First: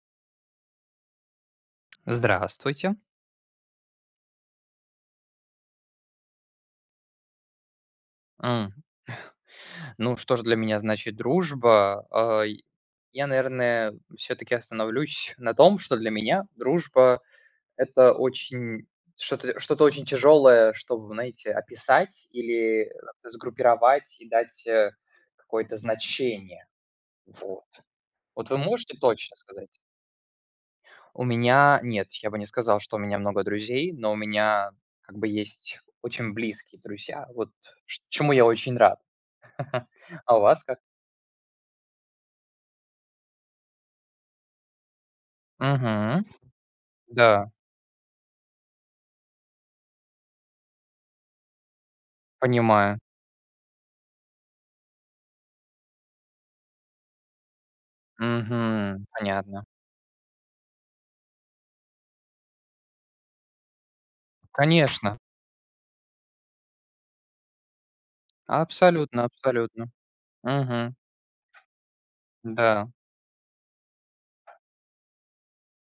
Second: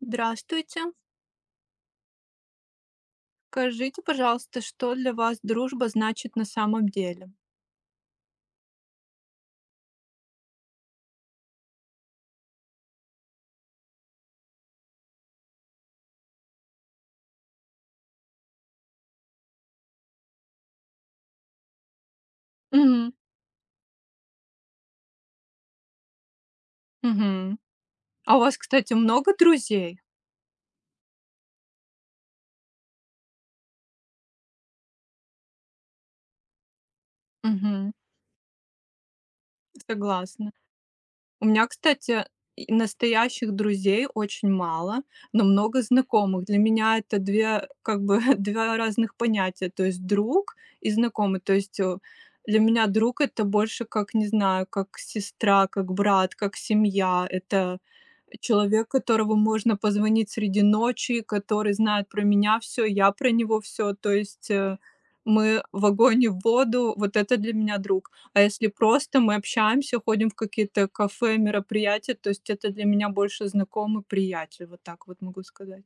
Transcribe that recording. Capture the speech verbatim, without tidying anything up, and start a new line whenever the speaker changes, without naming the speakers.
Здравствуйте!
Здравствуйте!
Скажите, пожалуйста, что для вас дружба значит на самом деле?
М. Ну, что ж для меня значит дружба? Ай, я, наверное, всё-таки остановлюсь на том, что для меня дружба- это очень что-то что-то очень тяжелое, чтобы, знаете, описать или, э,
Мгм.
сгруппировать и дать, э, какое-то значение,
Мгм.
вот.
А у
Вот
вас,
вы
кстати,
можете
много
точно сказать?
друзей?
У меня, нет, я бы не сказал, что у меня много друзей, но у меня, как бы, есть очень близкие друзья, вот,
Мгм.
ш чему я очень рад. А у
Согласна.
вас как?
У меня, кстати,, настоящих друзей очень мало, но много
Мгм.
знакомых. Для меня это
Да.
две, как бы два, разных понятия, то есть друг и знакомый. То есть, э, для меня
Понимаю.
друг- это больше как, не знаю, как сестра, как брат, как семья. Это человек,
Мгм.
которому
Понятно.
можно позвонить среди ночи, который знает про меня всё, я про него всё, то есть, э,
Конечно.
мы в огонь и в воду, вот это для меня друг. А если просто
Абсолютно,
мы
абсолютно.
общаемся, ходим в какие-то
Мгм.
кафе, мероприятия, то есть это для
Да.
меня больше знакомый, приятель, вот так вот могу сказать.